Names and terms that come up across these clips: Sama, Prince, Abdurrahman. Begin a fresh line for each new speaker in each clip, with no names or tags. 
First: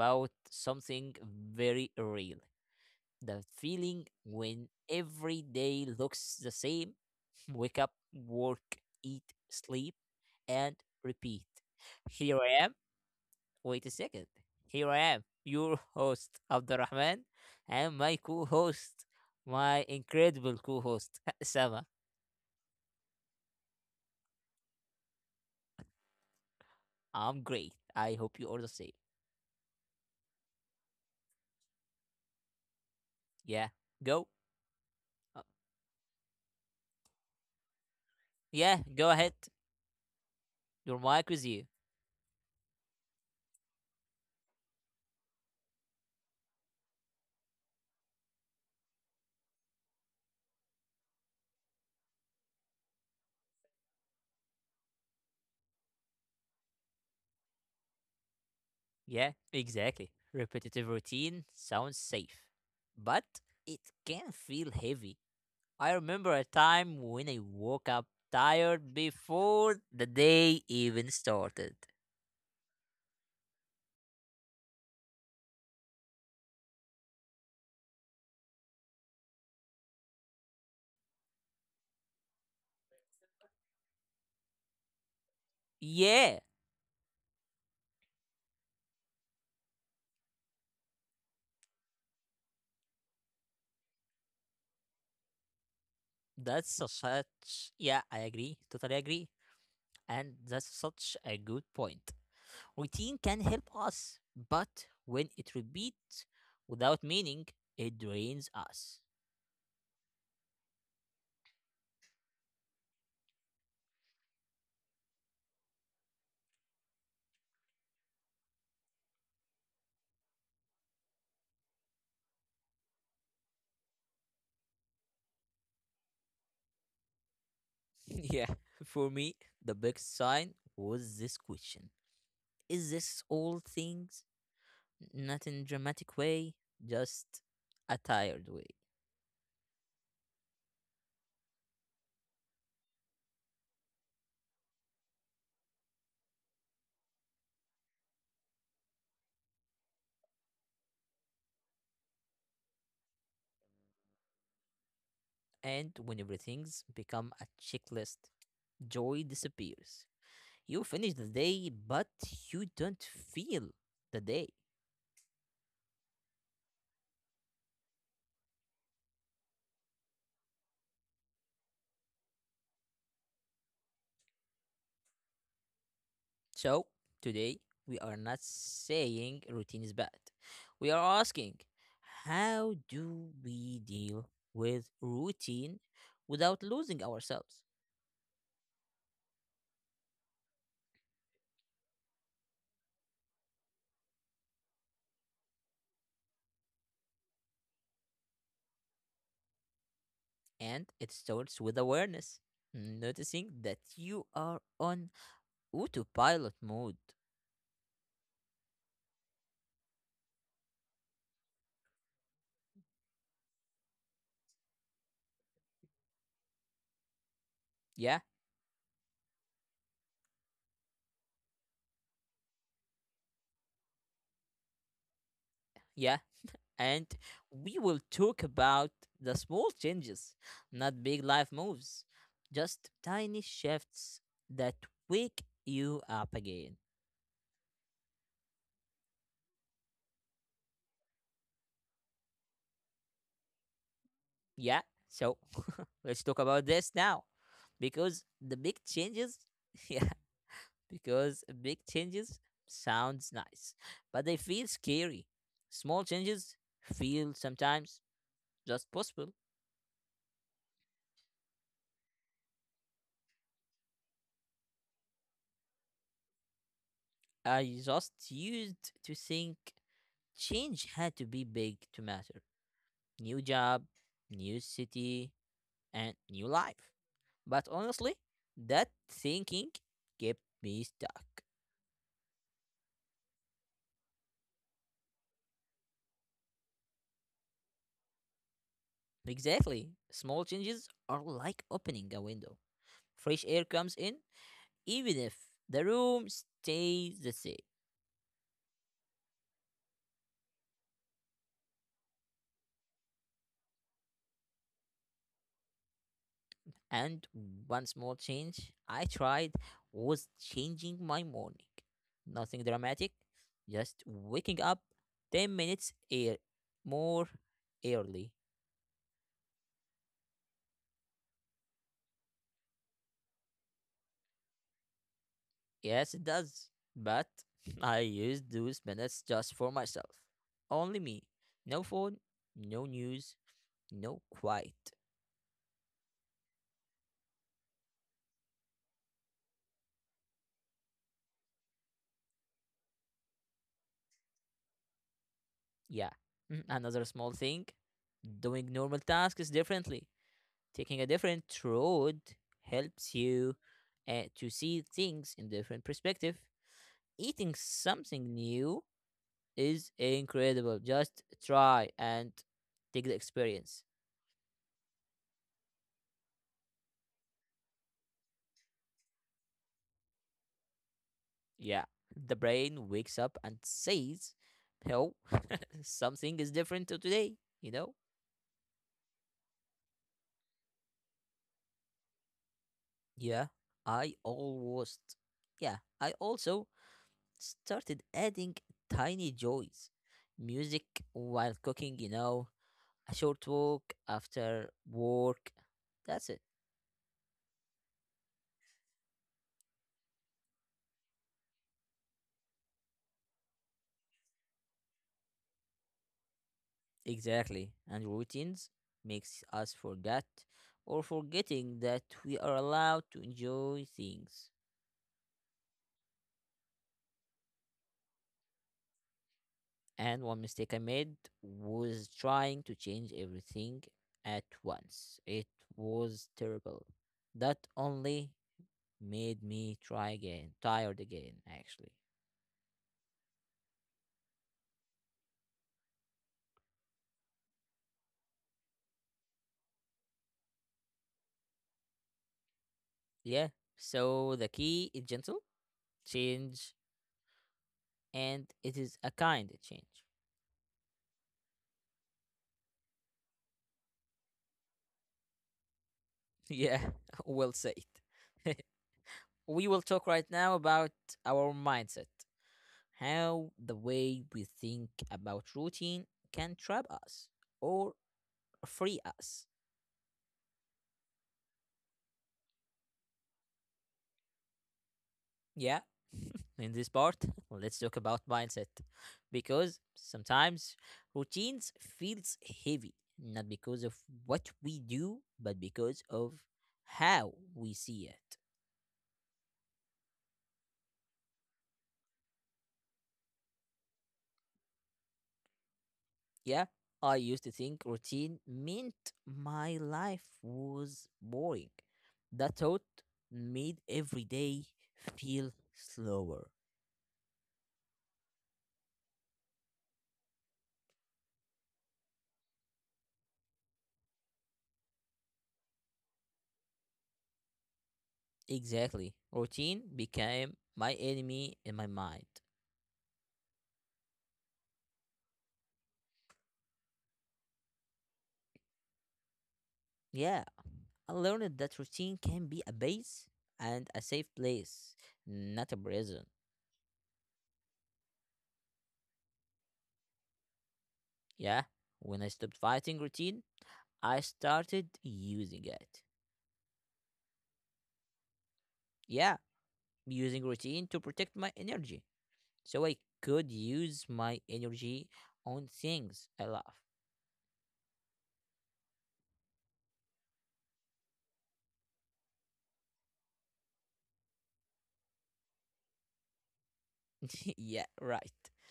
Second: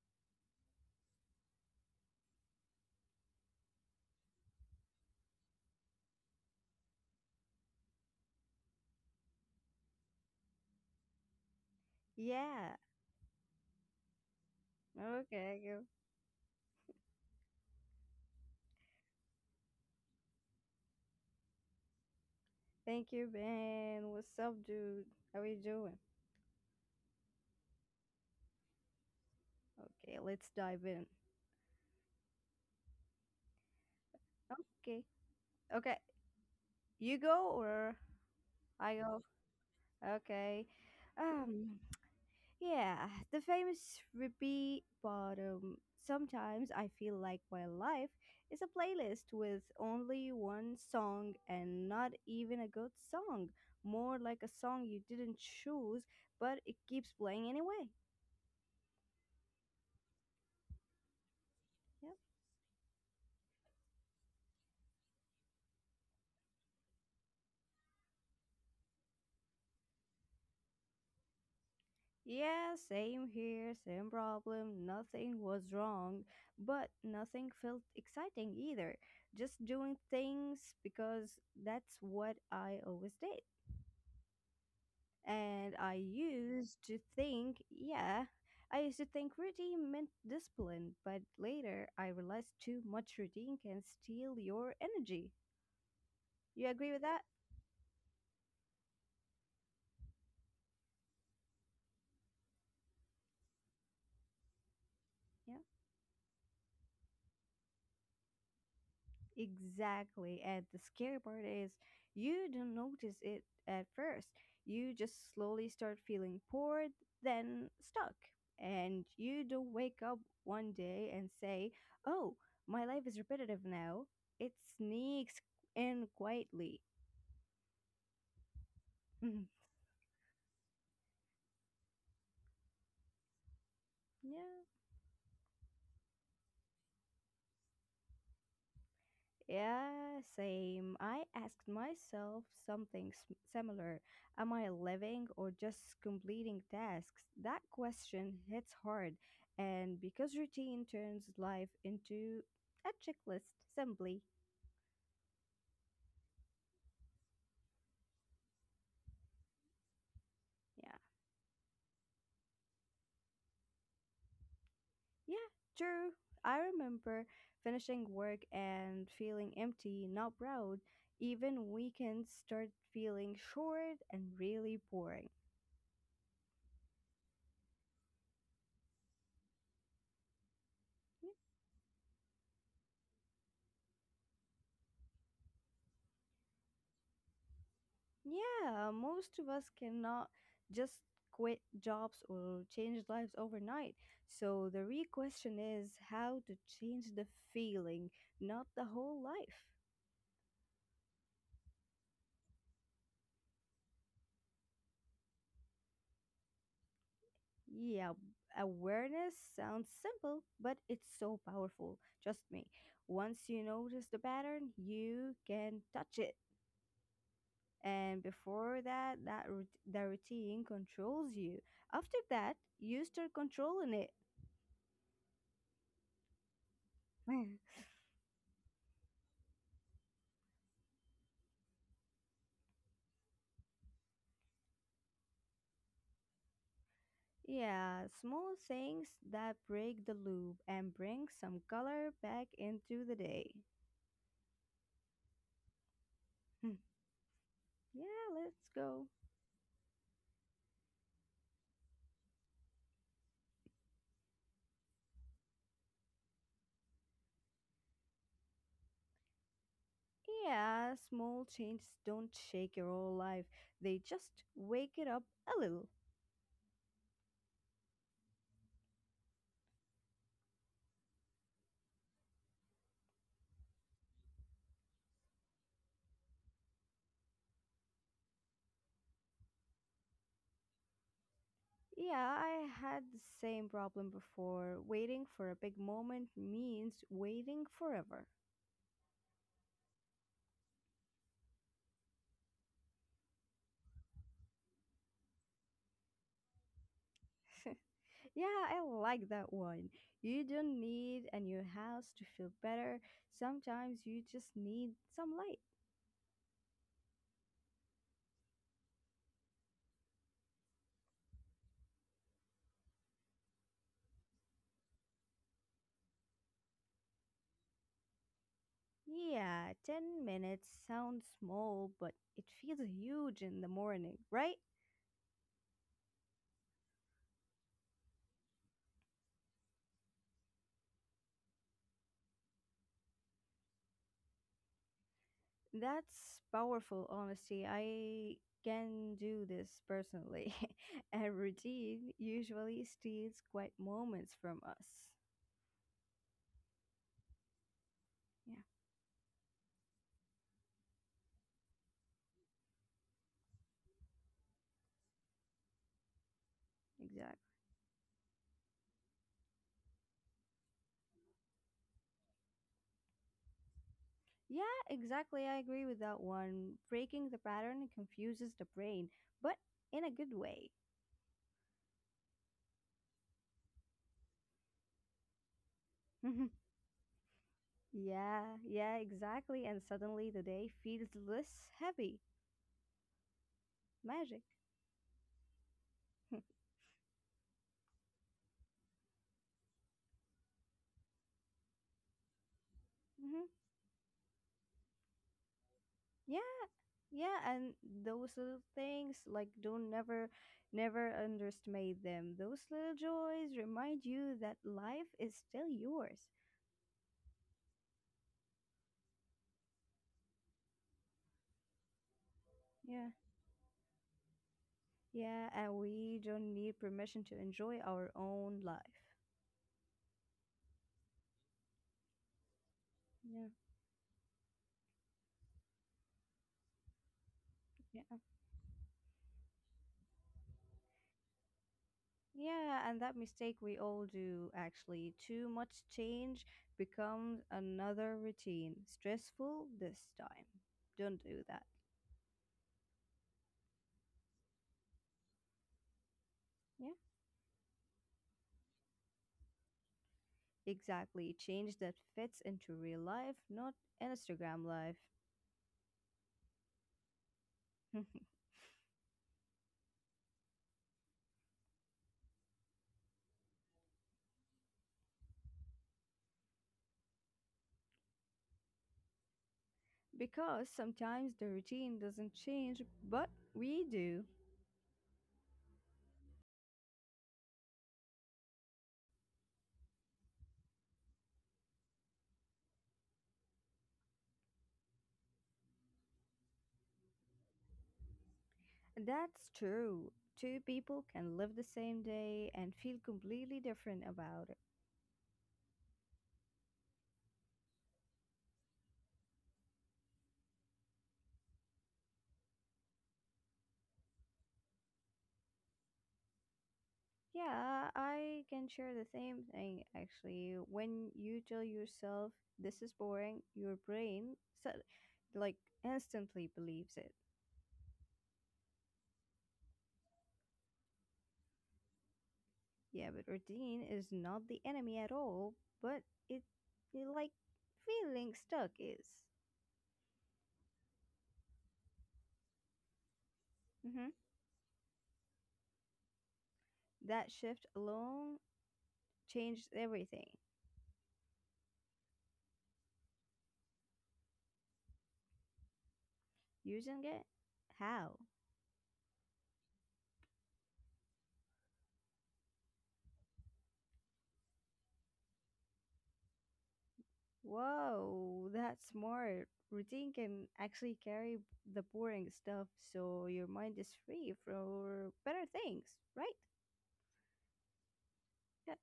about something very real, the feeling when every day looks the same. Wake up, work, eat, sleep, and repeat. Here I
Yeah.
am. Wait a second. Here I am,
Okay, go.
your host, Abdurrahman, and my co host, my incredible co host, Sama.
Thank you, Ben. What's up, dude? How are you doing?
I'm great. I hope you all the same.
Okay, let's dive in.
Yeah, go.
Okay.
Uh,
Okay. You go or I
Yeah,
go?
go ahead.
Okay.
Your mic with
Um,
you.
yeah, the famous repeat bottom. Sometimes I feel like my life is a playlist with only one song and not even a good song. More like a song you didn't choose, but it keeps playing anyway.
Yeah, exactly. Repetitive routine
Yeah.
sounds safe, but it can feel heavy. I remember a time when I woke up tired before the day even started.
Yeah, same here, same problem. Nothing was wrong, but nothing felt exciting either. Just doing things because that's what I always did. And I
Yeah,
used to think, yeah, I used to think routine meant discipline, but later I realized too much routine can steal your energy. You
that's
agree
so
with that?
such. Yeah, I agree. Totally agree. And that's such a good point. Routine can help us, but when
Yeah,
it repeats without meaning, it drains us.
exactly. And the scary part is you don't notice it at first. You just slowly start feeling bored, then stuck. And you don't wake up one day and say, oh, my life is repetitive now. It sneaks in quietly.
Yeah, for me, the big sign was this question: is this all things?
Yeah.
Not in dramatic way, just a tired way.
Yeah, same. I asked myself something similar. Am I living or just completing tasks? That question hits hard, and because routine turns life into a checklist, simply.
And when everything's become a checklist, joy disappears. You
Yeah.
finish the day, but you don't feel the day.
Yeah, true. I remember finishing work and feeling empty, not proud. Even weekends start feeling short and really boring.
So, today, we are not saying routine is bad. We are asking, how do we deal with routine without losing ourselves?
Yeah, most of us cannot just quit jobs or change lives overnight. So the real question is how to change the feeling, not the whole life.
And it starts with awareness, noticing that you are on autopilot mode.
Yeah, awareness sounds simple, but it's so powerful. Trust me. Once you notice the pattern, you can touch it. And
Yeah,
before that, the routine controls you. After that, you start controlling it.
yeah. And we will talk about the small changes, not big life moves, just tiny shifts that wake you up again.
Yeah, small things that break the loop and bring some color back into the day.
Yeah, so let's talk
Hmm,
about this now,
yeah,
because
let's
the big
go.
changes, yeah, because big changes sounds nice, but they feel scary. Small changes feel sometimes just possible.
Yeah, small changes don't shake your whole life. They just wake it up a little.
I just used to think change had to be big to matter. New job, new city, and new life. But honestly, that thinking kept me stuck.
Yeah, I had the same problem before. Waiting for a big moment means waiting forever.
Exactly. Small changes are like opening a window. Fresh air comes in, even if the room stays the same.
Yeah, I like that one. You don't need a new house to feel better. Sometimes you just need some light.
And one small change I tried was changing my morning. Nothing dramatic, just waking up 10 minutes more early.
Yeah, 10 minutes sounds small, but it feels huge in the morning, right?
Yes, it does. But I use those minutes just for myself. Only me. No phone, no news, no quiet.
That's powerful, honestly. I can do this personally. A routine usually steals quiet moments from us.
Yeah. Another small thing,
Yeah,
doing normal tasks differently. Taking a different road helps you to see things in different perspective.
exactly.
Eating something new is incredible. Just try and take the experience.
Yeah, exactly. I agree with that one. Breaking the pattern confuses the brain, but in a good way.
Yeah, the brain wakes up and says, "Oh, something is different to today." You know?
Yeah, yeah, exactly. And suddenly the day feels less heavy.
Yeah, I
Magic.
almost. Yeah, I also started adding tiny joys, music while cooking, you know, a short walk after work. That's it.
Yeah, yeah, and those little things, like, don't never underestimate them. Those little joys remind you that life is still yours.
Exactly. And routines makes us forget, or forgetting that we are
Yeah,
allowed to enjoy things.
yeah, and we don't need permission to enjoy our own life.
And one mistake I made was trying to change
Yeah,
everything at once. It was terrible. That
yeah,
only made me try again, tired again, actually.
yeah, and that mistake we all do, actually. Too much change becomes another routine, stressful this time. Don't do that.
Yeah. So the key is gentle change,
Yeah,
and it is a kind of change.
exactly. Change that fits into real life, not Instagram life.
Yeah, well said. We will talk right now about our mindset, how the way we think about routine can trap us or free us.
Because sometimes the routine doesn't change, but we do.
Yeah, in this part, let's talk about mindset, because sometimes routines feels heavy not because of what we do but because of how we see it.
That's true. Two people can live the same day and feel completely different about it.
Yeah, I used to think routine meant my life was boring. That thought made every day feel slower.
Yeah, I can share the same thing, actually. When you tell yourself this is boring, your brain, so, like, instantly believes it.
Exactly. Routine became my enemy in my mind.
Yeah, but routine is not the enemy at all, but it, it like feeling stuck is.
Yeah, I learned that routine can be a base and a
Hmm.
safe place, not a prison.
That shift alone changed everything.
Yeah, when I stopped fighting routine, I started using it.
Using it? How?
Yeah, using routine to protect my energy so I could use my energy on things I love.
Whoa, that's smart. Routine can actually carry the boring stuff so your mind is free for better things, right?
Yeah, right.
That,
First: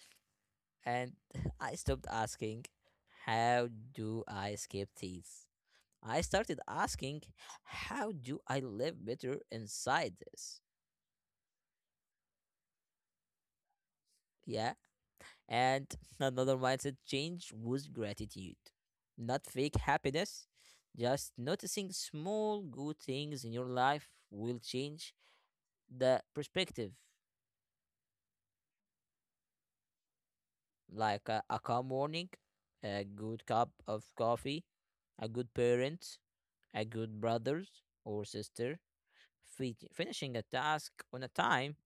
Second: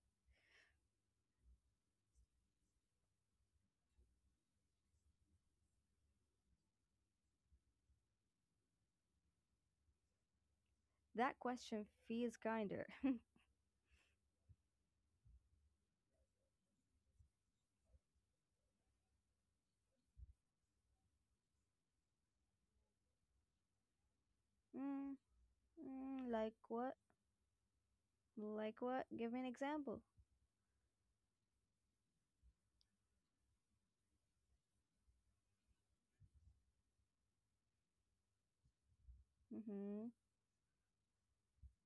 And I stopped asking, how do I escape these? I started asking, how do I live better inside this?
that question feels kinder.
Yeah. And another mindset change was gratitude. Not fake happiness, just noticing small good things in your life will change
Mm,
the
mm, like
perspective,
what? Like what? Give me an example.
like a calm morning, a good cup of coffee, a good parent, a good brothers or sister,
Mm-hmm.
finishing a task on a time.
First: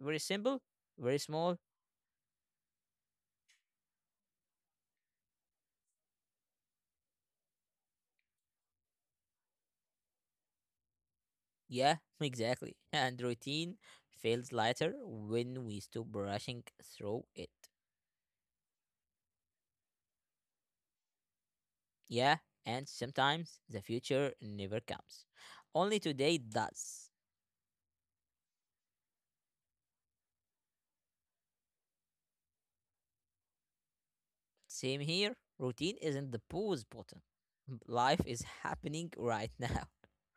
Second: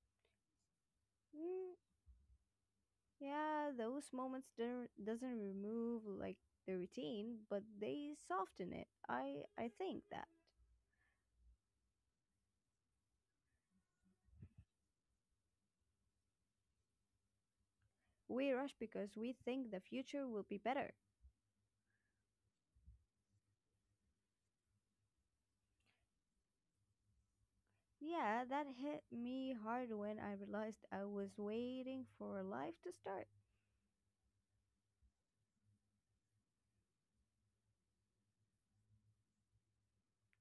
Very simple, very small.
Mm. Yeah, those moments don't, doesn't remove, like, the routine, but they soften it. I think that
Yeah, exactly. And routine feels lighter when we stop rushing through it.
we rush because we think the future will be better.
Yeah, and sometimes the future never comes. Only today does.
Yeah, that hit me hard when I realized I was waiting for life to start.
Same here. Routine isn't the pause button. Life is happening right now.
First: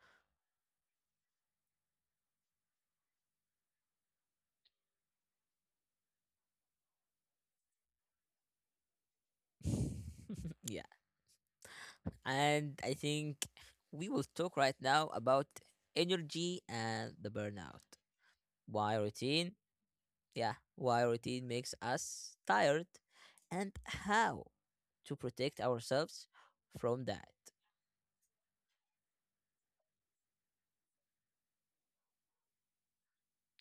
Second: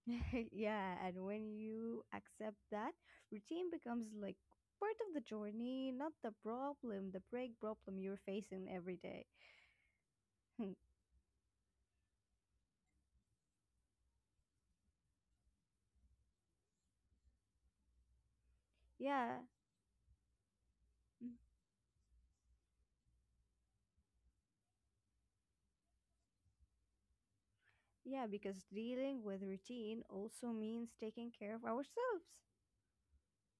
Yeah, and when you accept that, routine becomes like part of the journey, not the problem, the break problem you're facing every day.
Yeah, and I think we will talk right now about energy and the burnout. Why
Yeah.
routine? Yeah, why routine makes us tired, and how to protect ourselves from that.
Yeah, because dealing with routine also means taking care of ourselves.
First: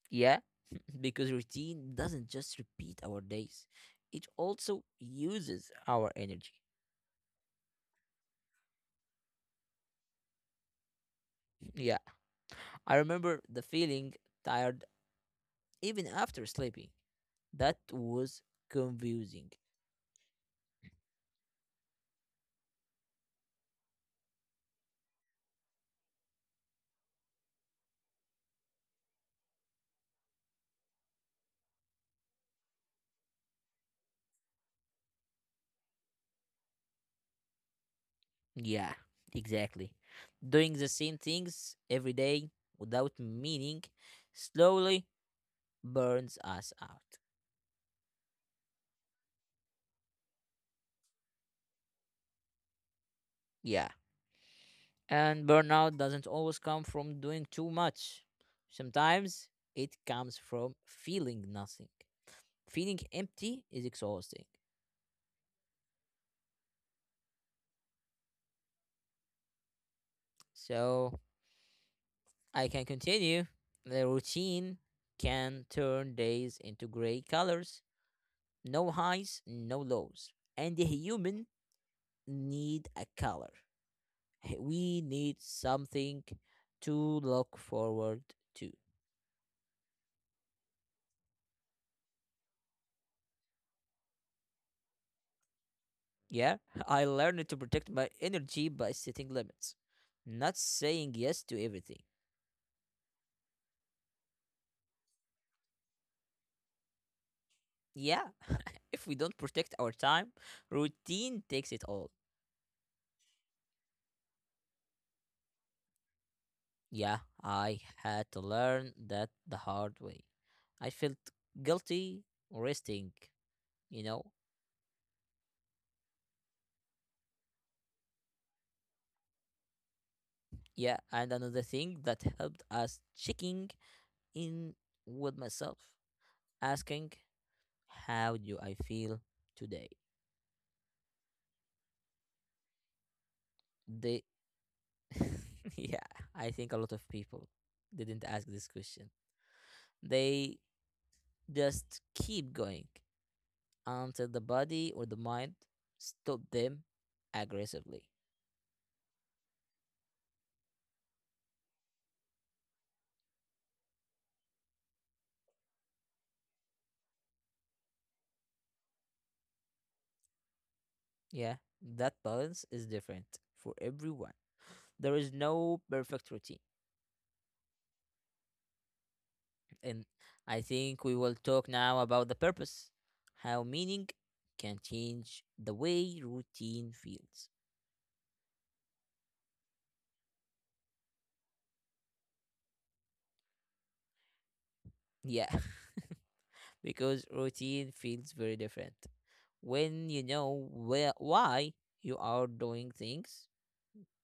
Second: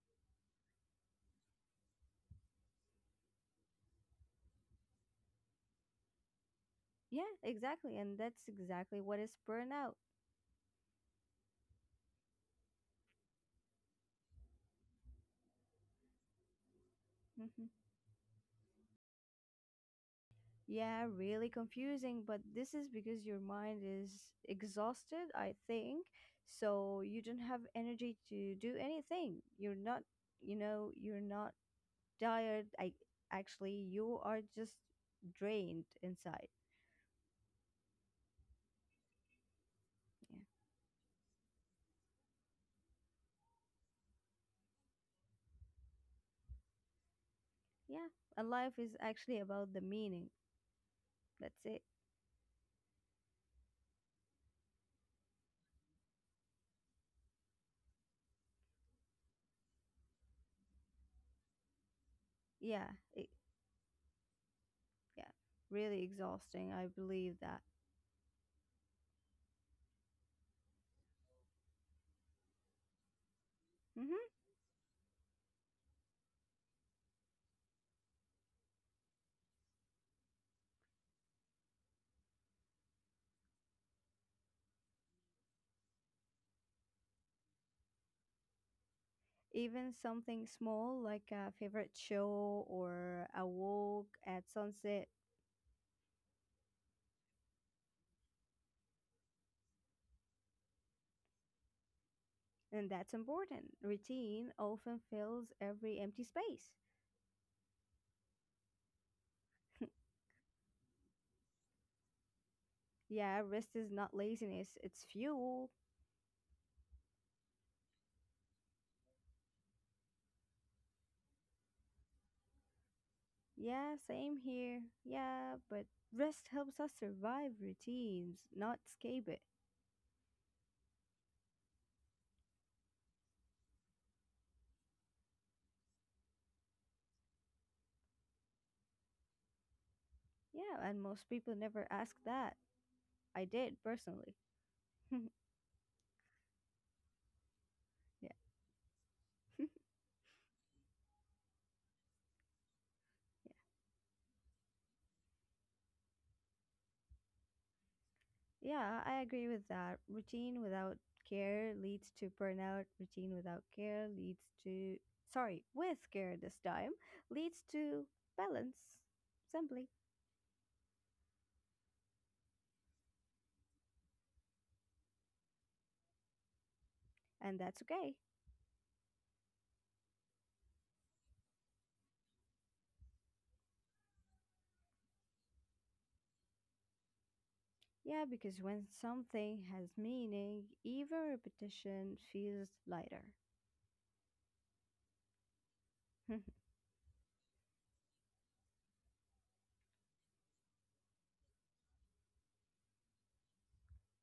Yeah, because routine doesn't just repeat our days, it also uses our energy.
Yeah, exactly. And that's exactly what is burnout.
Yeah, I remember the feeling tired even after sleeping.
Mhm.
That was confusing.
Yeah, really confusing, but this is because your mind is exhausted, I think. So you don't have energy to do anything. You're not tired. I actually you are just drained inside.
Yeah, exactly.
Yeah.
Doing the same things every day without meaning slowly burns us out.
Yeah. And life is actually about the meaning. That's it.
Yeah. And burnout doesn't always come from doing too much. Sometimes it comes from feeling nothing.
Yeah,
Feeling empty is exhausting.
yeah, really exhausting. I believe that.
So I can continue. The
Hmm.
routine can turn days into gray colors. No highs, no lows. And the human need a color, we need something to look forward to.
Even something small like a favorite show or a walk at sunset,
Yeah, I learned to protect my energy by setting limits, not saying yes to everything.
and that's important. Routine often fills every empty space.
Yeah, if we don't protect our time, routine takes it all.
Yeah, rest is not laziness, it's fuel.
Yeah, I had to learn that the hard way. I felt guilty resting,
Yeah,
you know.
same here. Yeah, but rest helps us survive routines, not escape it.
Yeah, and another thing that helped us checking in with myself, asking how do I feel today?
Yeah, and most people never ask that. I did
They,
personally.
yeah, I think a lot of people didn't
Yeah.
ask this question. They just keep going until the body or the mind stop them aggressively.
Yeah, I agree with that. Routine without care leads to burnout. Routine without care leads to, sorry, with care this time, leads to balance, simply.
Yeah, that balance is different for everyone. There is no perfect routine.
And that's okay.
And I think we will talk now about the purpose, how meaning can change the way routine feels.
Yeah, because when something has meaning, even repetition feels lighter.
Yeah, because routine feels very different. When you know where, why you are doing things,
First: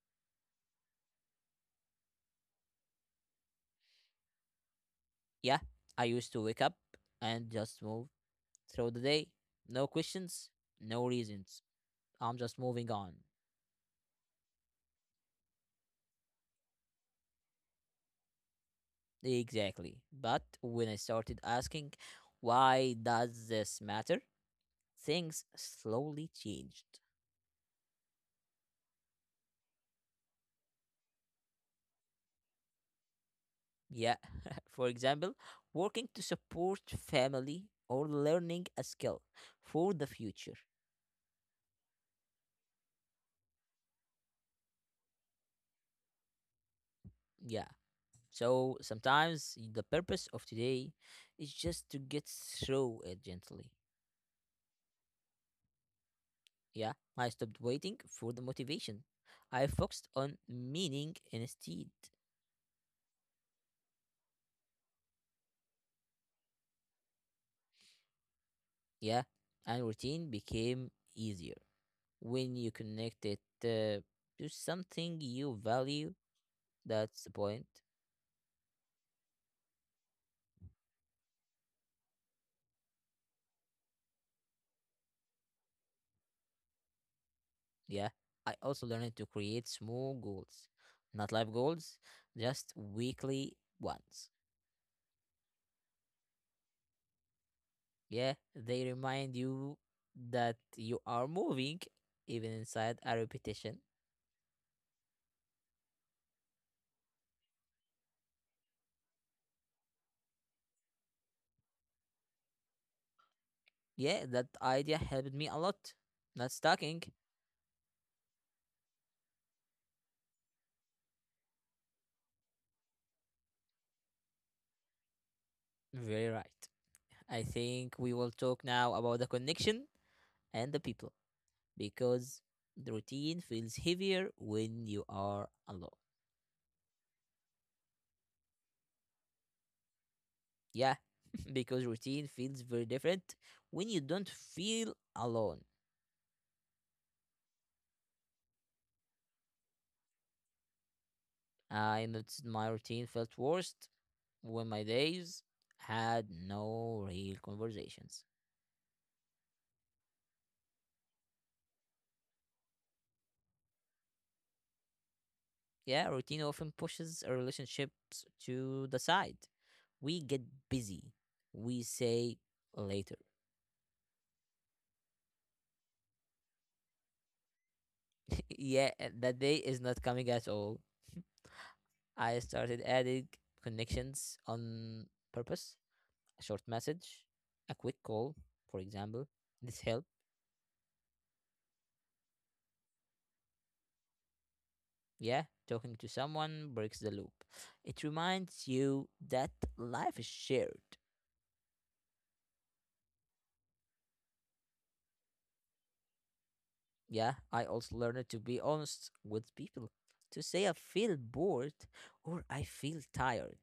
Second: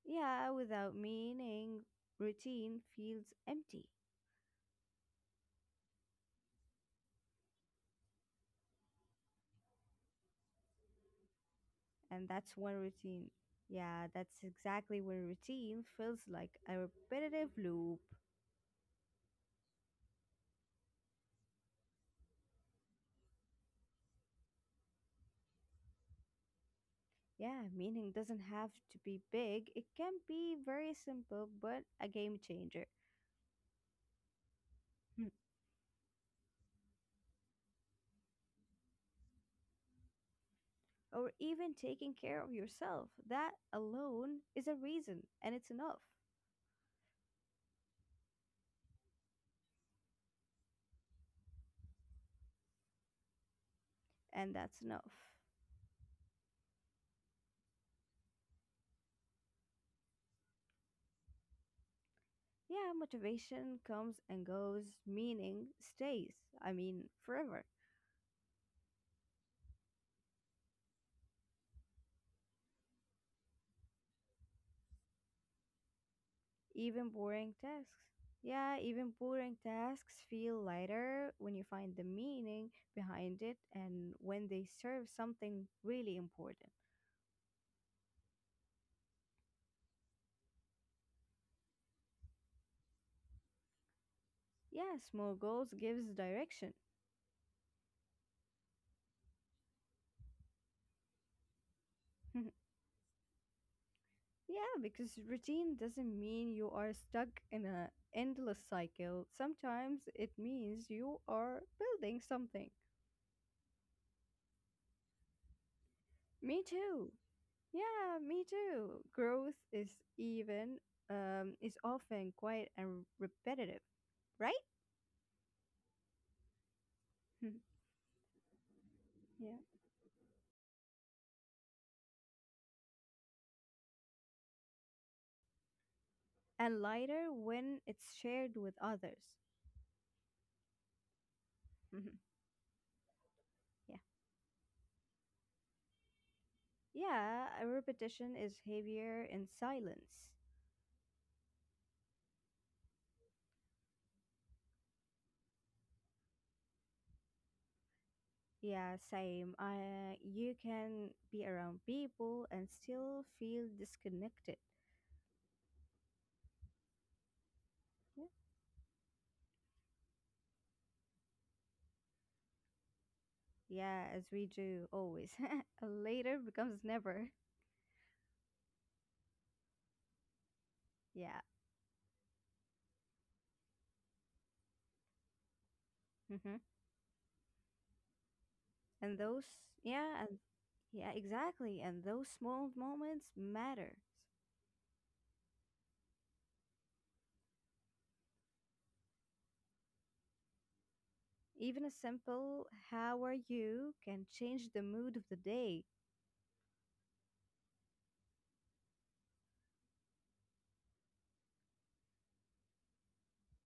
Yeah, without meaning, routine feels empty.
yeah, I used to wake up and just move through the day. No questions, no reasons.
And
I'm
that's
just
when
moving on.
routine, yeah, that's exactly when routine feels like a repetitive loop.
Exactly. But when I started asking, why does this matter? Things slowly changed.
Yeah, meaning doesn't have to be big. It can be very simple, but a game changer.
Yeah. For
Hmm.
example, working to support family or learning a skill for the future.
Or even taking care of yourself. That alone is a reason, and it's enough.
Yeah, so sometimes the purpose of today is just to get through it gently.
And that's enough.
Yeah, I stopped waiting for the motivation. I focused on meaning instead.
Yeah, motivation comes and goes, meaning stays. I mean, forever.
Yeah, and routine became easier when you connect it to something you value.
Even
That's the
boring
point.
tasks. Yeah, even boring tasks feel lighter when you find the meaning behind it and when they serve something really important.
Yeah, I also learned to create small goals, not life goals, just weekly ones.
Yes, more goals gives direction.
Yeah, they remind you that you are moving, even inside a repetition.
Yeah, because routine doesn't mean you are stuck in an endless cycle. Sometimes it means you are building something.
Yeah, that idea helped me a lot. Not
Me
stalking.
too. Yeah, me too. Growth even is often quiet and repetitive, right?
Very right. I think we will talk now about the
Yeah,
connection and the people, because the routine feels heavier when you are alone.
and lighter when it's shared with others.
Yeah, because routine feels very different when
Yeah,
you don't feel alone.
yeah. A repetition is heavier in silence.
I noticed my routine felt worst when my days had no real conversations.
Yeah, same. You can be around people and still feel disconnected.
Yeah, routine often pushes our
Yeah,
relationships to the side. We get busy. We say later.
yeah, as we do always. Later becomes never.
Yeah, that day is not coming at all.
Yeah.
I started adding connections on purpose, a
hmm
short message, a quick call, for
And
example.
those,
This helped.
yeah, and yeah, exactly. And those small moments matter.
Yeah, talking to someone breaks the loop. It reminds you that life is shared.
Even a simple "How are you?" can change the mood of the day.
Yeah, I also learned to be honest with people, to say I feel bored or I feel tired.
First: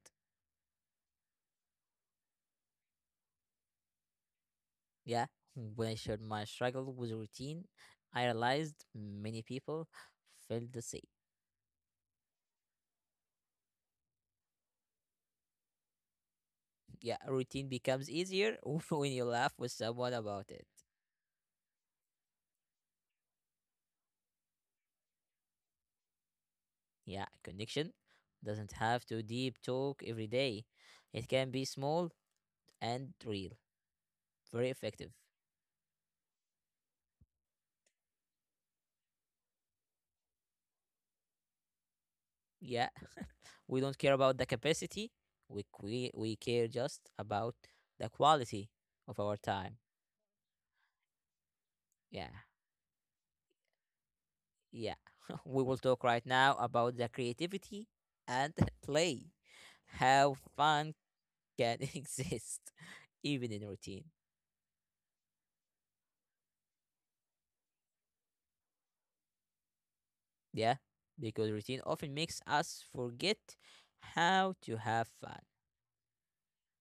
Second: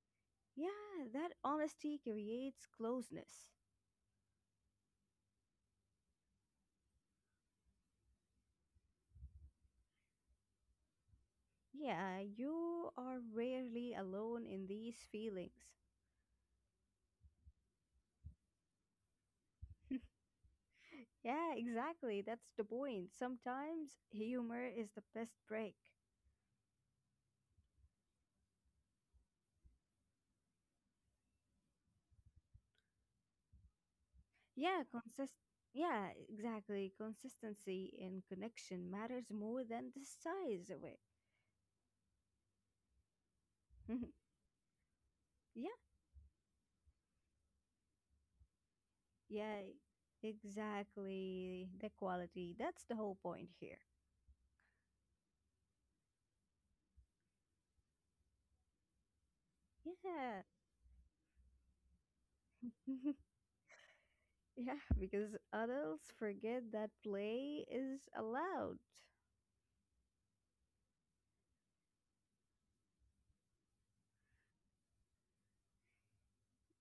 Yeah, that honesty creates closeness.
Yeah, when I shared my struggle with routine, I realized many people felt the same.
Yeah, you are rarely alone in these feelings.
Yeah, routine becomes easier when you laugh with someone about it.
Yeah, exactly. That's the point. Sometimes humor is the best break.
Yeah, connection doesn't have to deep talk every day, it can be small and real. Very
Yeah,
effective.
consist yeah, exactly. Consistency and connection matters more than the size of it.
Yeah, we don't care about the capacity. We
Yeah,
we, we care just about the quality of our
yeah,
time.
exactly. The
Yeah,
quality. That's the whole point here.
yeah. We will talk right now about the creativity and play. How
Yeah.
fun can exist even in routine.
Yeah, because adults forget that play is allowed.
Yeah, because routine often makes us forget how to have fun.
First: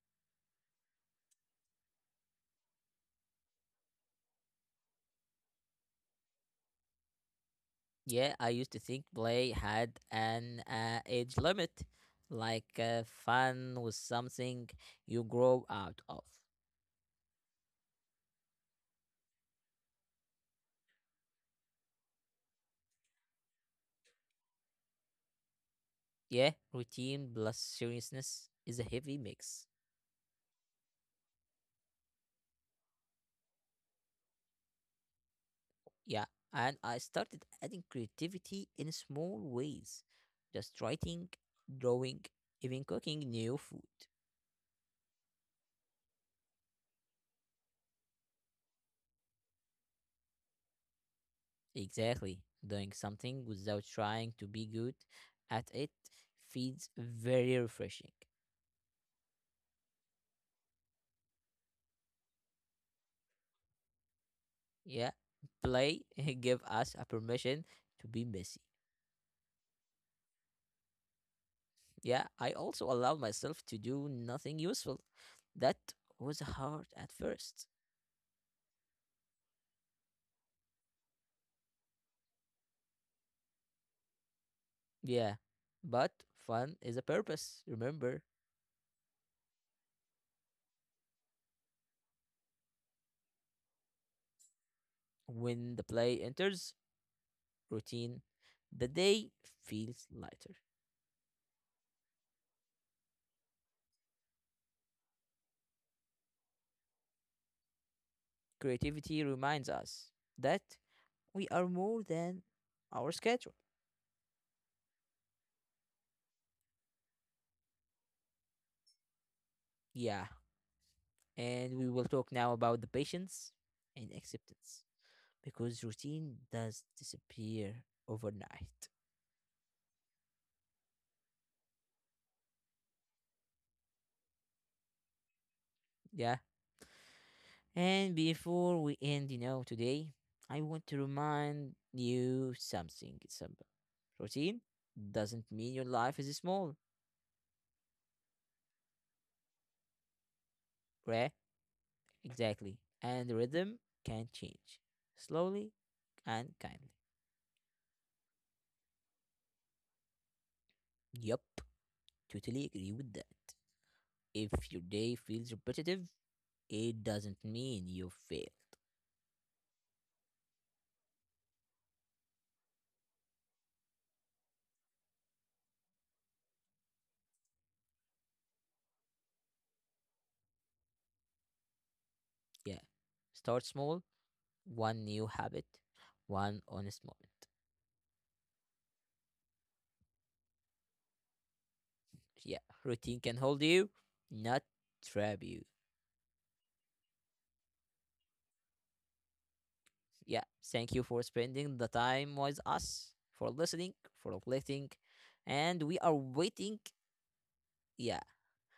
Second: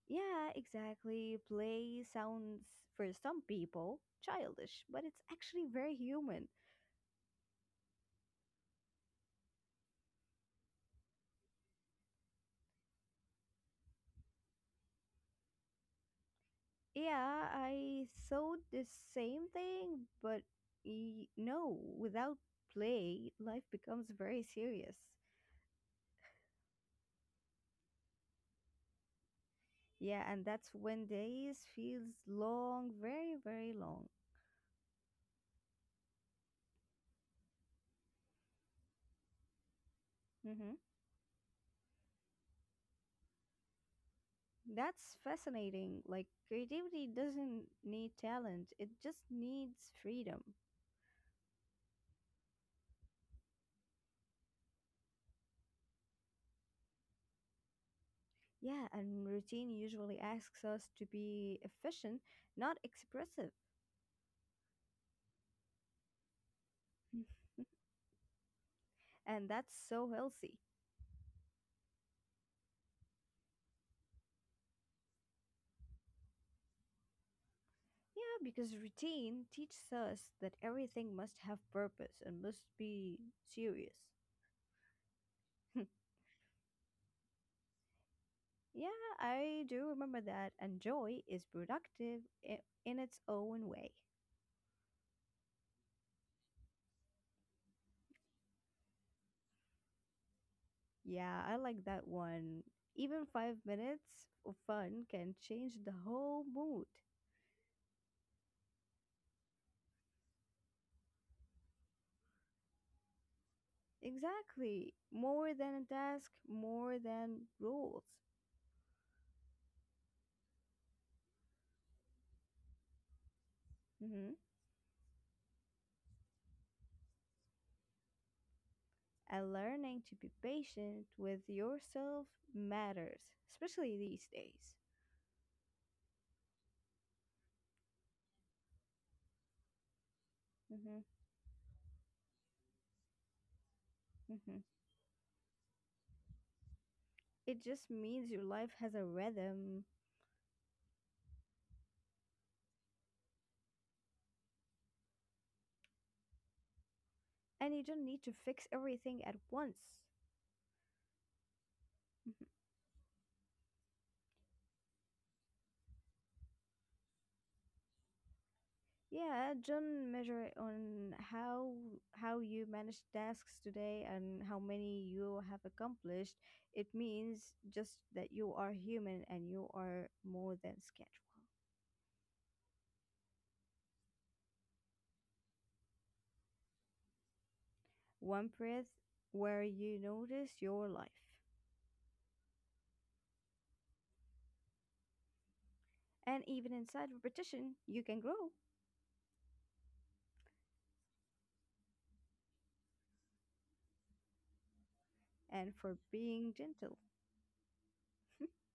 Yeah, exactly. Play sounds, for some people, childish, but it's actually very human.
Yeah, I used to think play had an age limit, like fun was something you grow out of.
Yeah, I thought the same thing, but no, without play, life becomes very serious.
Yeah, routine plus seriousness is a heavy mix.
Yeah, and that's when days feels long, very, very long.
Yeah, and I started adding creativity in small ways,
Hmm.
just writing, drawing, even cooking new food.
That's fascinating. Like creativity doesn't need talent; it just needs freedom.
Exactly, doing something without trying to be good at it feels very refreshing.
Yeah, and routine usually asks us to be efficient, not expressive.
Yeah, play give us a permission to be messy.
And that's so healthy.
Yeah, I also allowed myself to do nothing useful. That was hard at first.
Yeah, because routine teaches us that everything must have purpose and must be serious.
Yeah, but fun is a purpose. Remember,
Yeah, I do remember that. And joy is productive i- in its own way.
when the play enters routine, the day feels lighter.
Yeah, I like that one. Even 5 minutes of fun can change the whole mood.
Creativity reminds us that we are more than our schedule.
Exactly. More than a task, more than rules.
Yeah, and we will talk now about the patience and
hmm
acceptance, because routine does disappear overnight.
And learning to be patient with yourself matters, especially these days.
Yeah. And before we end, you know, today, I want to
hmm
remind you something. Simple.
hmm
Routine doesn't mean your life is small.
It just means your life has a rhythm
Right? Exactly. And rhythm can change slowly and kindly.
and you don't need to fix everything at once.
Yup.
Mhm.
Totally agree with that. If your day feels repetitive, it doesn't mean you failed.
Yeah, John measure it on how you manage tasks today and how many you have accomplished. It means just that you are human and you are more than schedule.
Yeah. Start small, one new habit, one honest moment.
One breath where you notice your life.
Yeah, routine can hold you, not trap you.
And even inside repetition, you can grow.
Yeah, thank you for spending the time with us, for listening, for reflecting,
And
and we
for
are
being
waiting.
gentle.
Yeah,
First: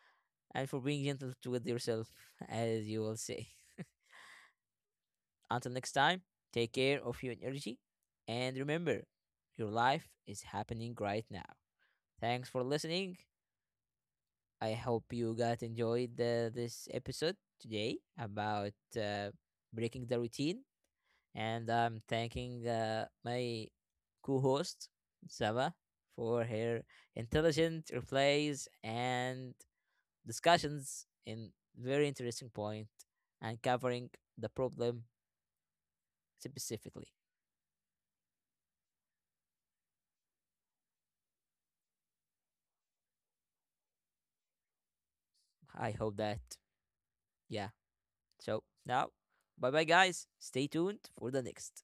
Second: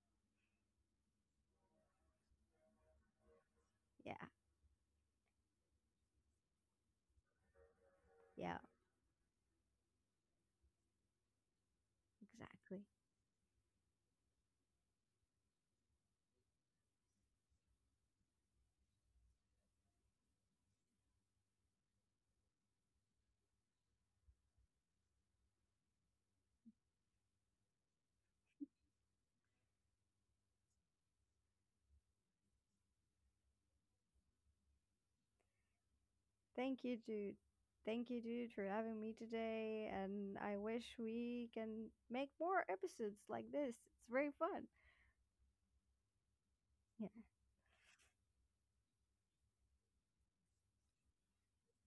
and for being gentle to with yourself, as you will say.
Yeah,
Until next time, take care of your energy, and
yeah,
remember, your life is happening right now. Thanks for
exactly.
listening. I hope you guys enjoyed this episode today about uh, breaking the routine. And I'm thanking my co host, Saba, for her intelligent replies and discussions in very interesting point and covering the problem
Thank you,
specifically.
dude. Thank you, dude, for having me today. And I wish we can make more episodes like this. It's very fun.
I hope that, yeah. So now, bye bye, guys. Stay tuned for the next.